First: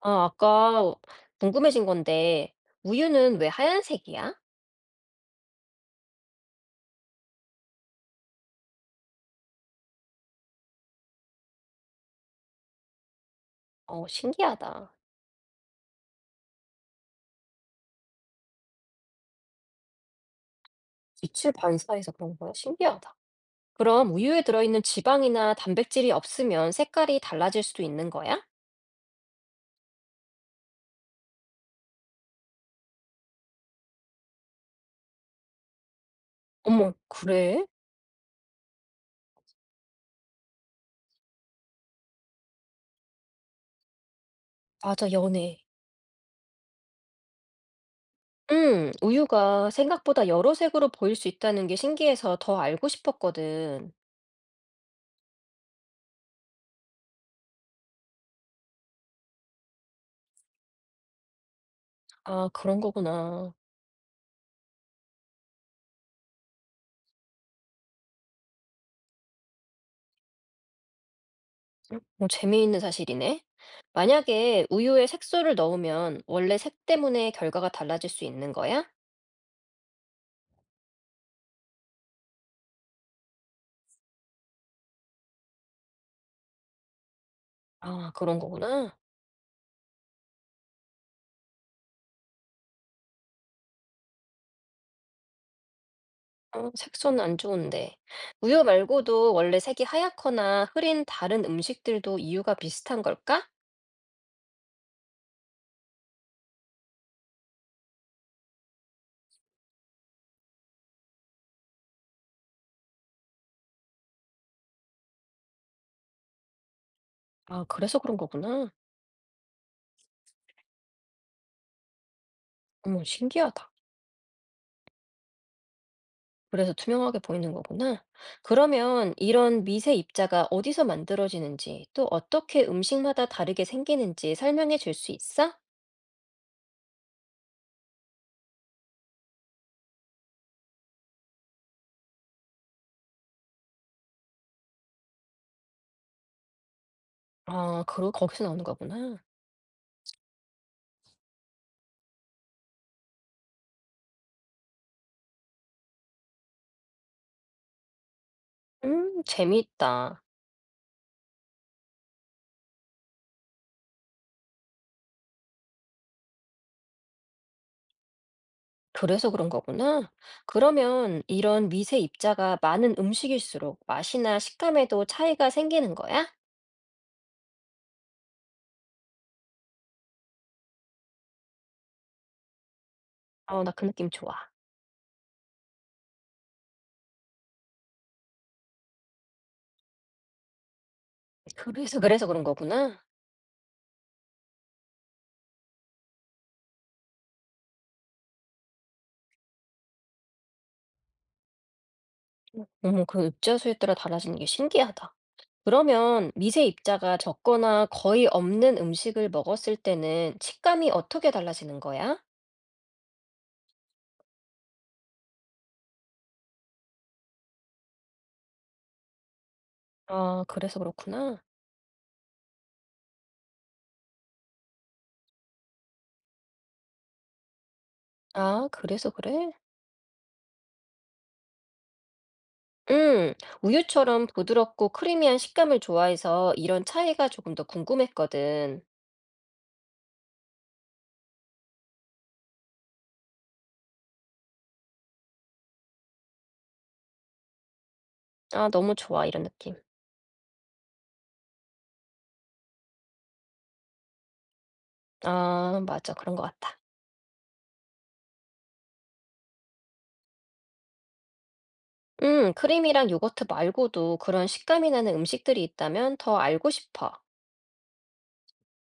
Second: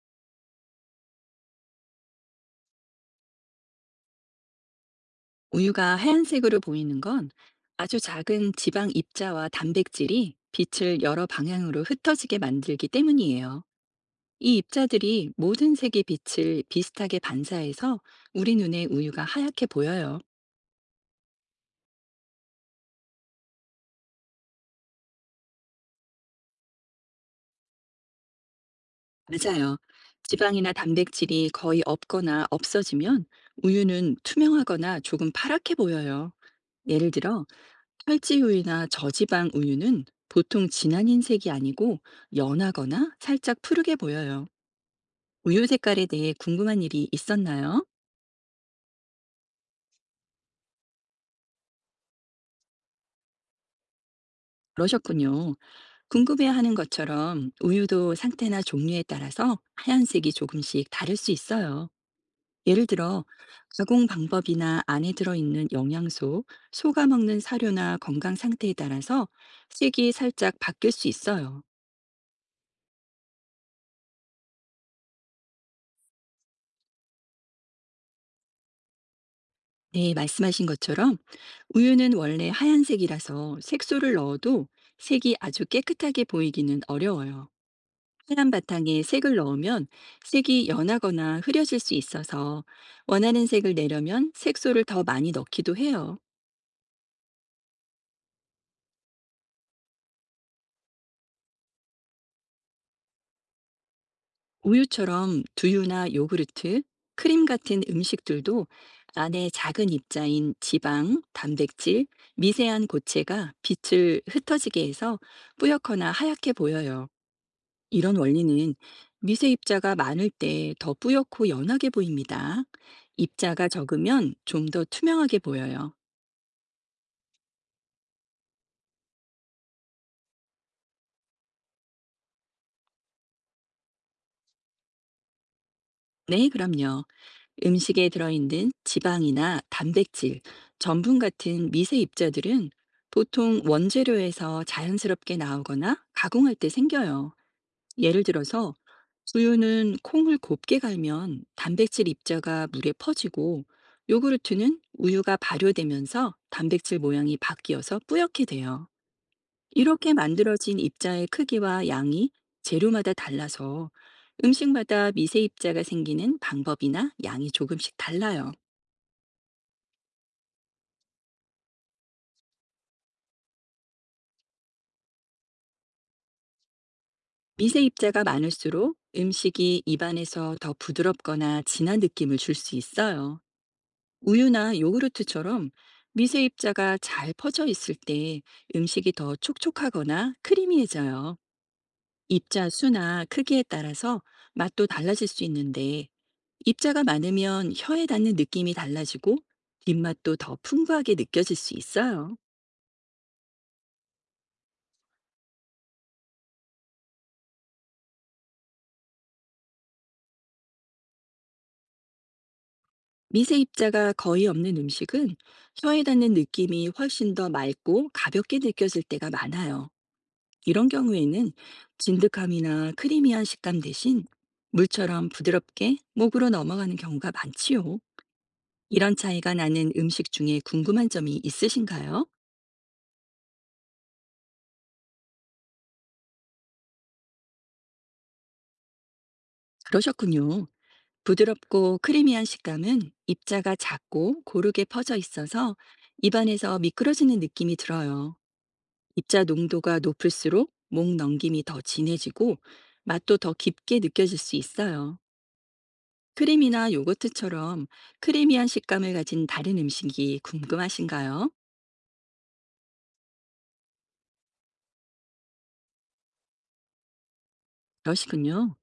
아, 아까 궁금해진 건데, 우유는 왜 하얀색이야? 우유가 하얀색으로 보이는 건 아주 작은 지방 입자와 단백질이 빛을 여러 방향으로 흩어지게 만들기 때문이에요. 어, 이 신기하다. 입자들이 모든 색의 빛을 비슷하게 반사해서 우리 눈에 우유가 하얗게 보여요. 빛을 반사해서 그런 거야? 신기하다. 그럼 우유에 들어있는 지방이나 단백질이 없으면 색깔이 달라질 수도 있는 거야? 맞아요. 지방이나 단백질이 거의 없거나 없어지면 우유는 투명하거나 조금 파랗게 보여요. 어머, 예를 들어, 그래? 철지우유나 저지방 우유는 보통 진한 흰색이 아니고 연하거나 살짝 푸르게 보여요. 맞아, 연해. 우유 색깔에 대해 궁금한 일이 있었나요? 응, 우유가 생각보다 여러 색으로 보일 수 있다는 게 신기해서 더 알고 싶었거든. 그러셨군요. 궁금해하는 것처럼 우유도 상태나 종류에 따라서 하얀색이 조금씩 다를 수 있어요. 아, 그런 예를 들어, 거구나. 가공 방법이나 안에 들어있는 영양소, 소가 먹는 사료나 건강 상태에 따라서 색이 살짝 바뀔 수 있어요. 뭐 재미있는 사실이네. 만약에 우유에 색소를 넣으면 원래 색 때문에 결과가 달라질 수 있는 거야? 네, 말씀하신 것처럼 우유는 원래 하얀색이라서 색소를 넣어도 색이 아주 깨끗하게 보이기는 어려워요. 아 그런 하얀 거구나. 바탕에 색을 넣으면 색이 연하거나 흐려질 수 있어서 원하는 색을 내려면 색소를 더 많이 넣기도 해요. 어 색소는 안 좋은데. 우유 말고도 원래 색이 하얗거나 흐린 다른 음식들도 이유가 비슷한 걸까? 우유처럼 두유나 요구르트, 크림 같은 음식들도 안에 작은 입자인 지방, 단백질, 미세한 고체가 빛을 흩어지게 해서 뿌옇거나 하얗게 보여요. 아 그래서 그런 이런 거구나. 원리는 미세 입자가 많을 때 더 뿌옇고 연하게 보입니다. 어머 입자가 신기하다. 적으면 좀 더 투명하게 보여요. 그래서 투명하게 보이는 거구나. 그러면 이런 미세 입자가 어디서 만들어지는지 또 어떻게 음식마다 다르게 생기는지 설명해 줄 수 있어? 네, 그럼요. 음식에 들어있는 지방이나 단백질, 전분 같은 미세 입자들은 보통 원재료에서 자연스럽게 나오거나 가공할 때 생겨요. 아 그러 예를 거기서 나오는 들어서 거구나. 두유는 콩을 곱게 갈면 단백질 입자가 물에 퍼지고 요구르트는 우유가 발효되면서 단백질 모양이 바뀌어서 뿌옇게 돼요. 이렇게 재미있다. 만들어진 입자의 크기와 양이 재료마다 달라서 음식마다 미세 입자가 생기는 방법이나 양이 조금씩 달라요. 그래서 그런 거구나. 그러면 이런 미세 입자가 많은 음식일수록 맛이나 식감에도 차이가 생기는 거야? 미세 입자가 많을수록 음식이 입안에서 더 부드럽거나 진한 느낌을 줄 수 있어요. 어, 나 그 느낌 좋아. 우유나 요구르트처럼 미세 입자가 잘 퍼져 있을 때 음식이 더 촉촉하거나 크리미해져요. 그래서 그런 입자 거구나. 수나 크기에 따라서 맛도 달라질 수 있는데 입자가 많으면 혀에 닿는 느낌이 달라지고 뒷맛도 더 풍부하게 느껴질 수 있어요. 어머, 그 입자 수에 따라 달라지는 게 신기하다. 그러면 미세 입자가 적거나 거의 없는 음식을 먹었을 때는 식감이 어떻게 달라지는 거야? 미세 입자가 거의 없는 음식은 혀에 닿는 느낌이 훨씬 더 맑고 가볍게 느껴질 때가 많아요. 아, 그래서 이런 그렇구나. 경우에는 진득함이나 크리미한 식감 대신 물처럼 부드럽게 목으로 넘어가는 경우가 많지요. 아, 그래서 이런 그래? 차이가 나는 음식 중에 궁금한 점이 있으신가요? 음, 우유처럼 부드럽고 크리미한 식감을 좋아해서 이런 차이가 조금 더 궁금했거든. 그러셨군요. 부드럽고 크리미한 식감은 입자가 작고 고르게 퍼져 있어서 입안에서 미끄러지는 느낌이 들어요. 아 너무 좋아 이런 입자 느낌. 농도가 높을수록 목 넘김이 더 진해지고 맛도 더 깊게 느껴질 수 있어요. 아 맞아. 그런 것 같아. 크림이나 요거트처럼 크리미한 식감을 가진 다른 음식이 궁금하신가요? 크림이랑 요거트 말고도 그런 식감이 나는 음식들이 있다면 더 알고 싶어. 그러시군요.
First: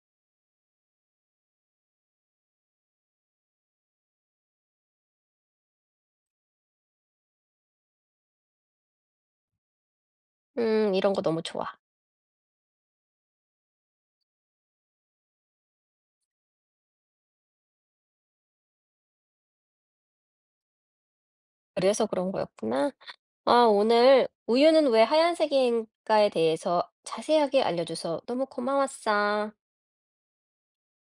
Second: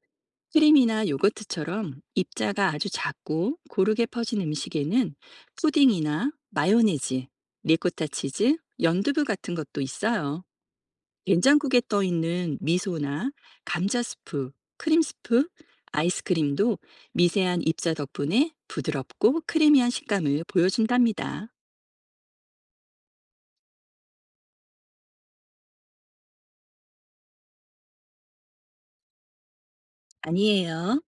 크림이나 요거트처럼 입자가 아주 작고 고르게 퍼진 음식에는 푸딩이나 마요네즈, 리코타 치즈, 연두부 같은 것도 있어요. 이런 거 너무 좋아. 된장국에 떠 있는 미소나 감자 스프, 크림 스프, 아이스크림도 미세한 입자 덕분에 부드럽고 크리미한 식감을 보여준답니다. 그래서 그런 거였구나. 아 오늘 우유는 왜 하얀색인가에 대해서 자세하게 알려줘서 너무 고마웠어. 아니에요.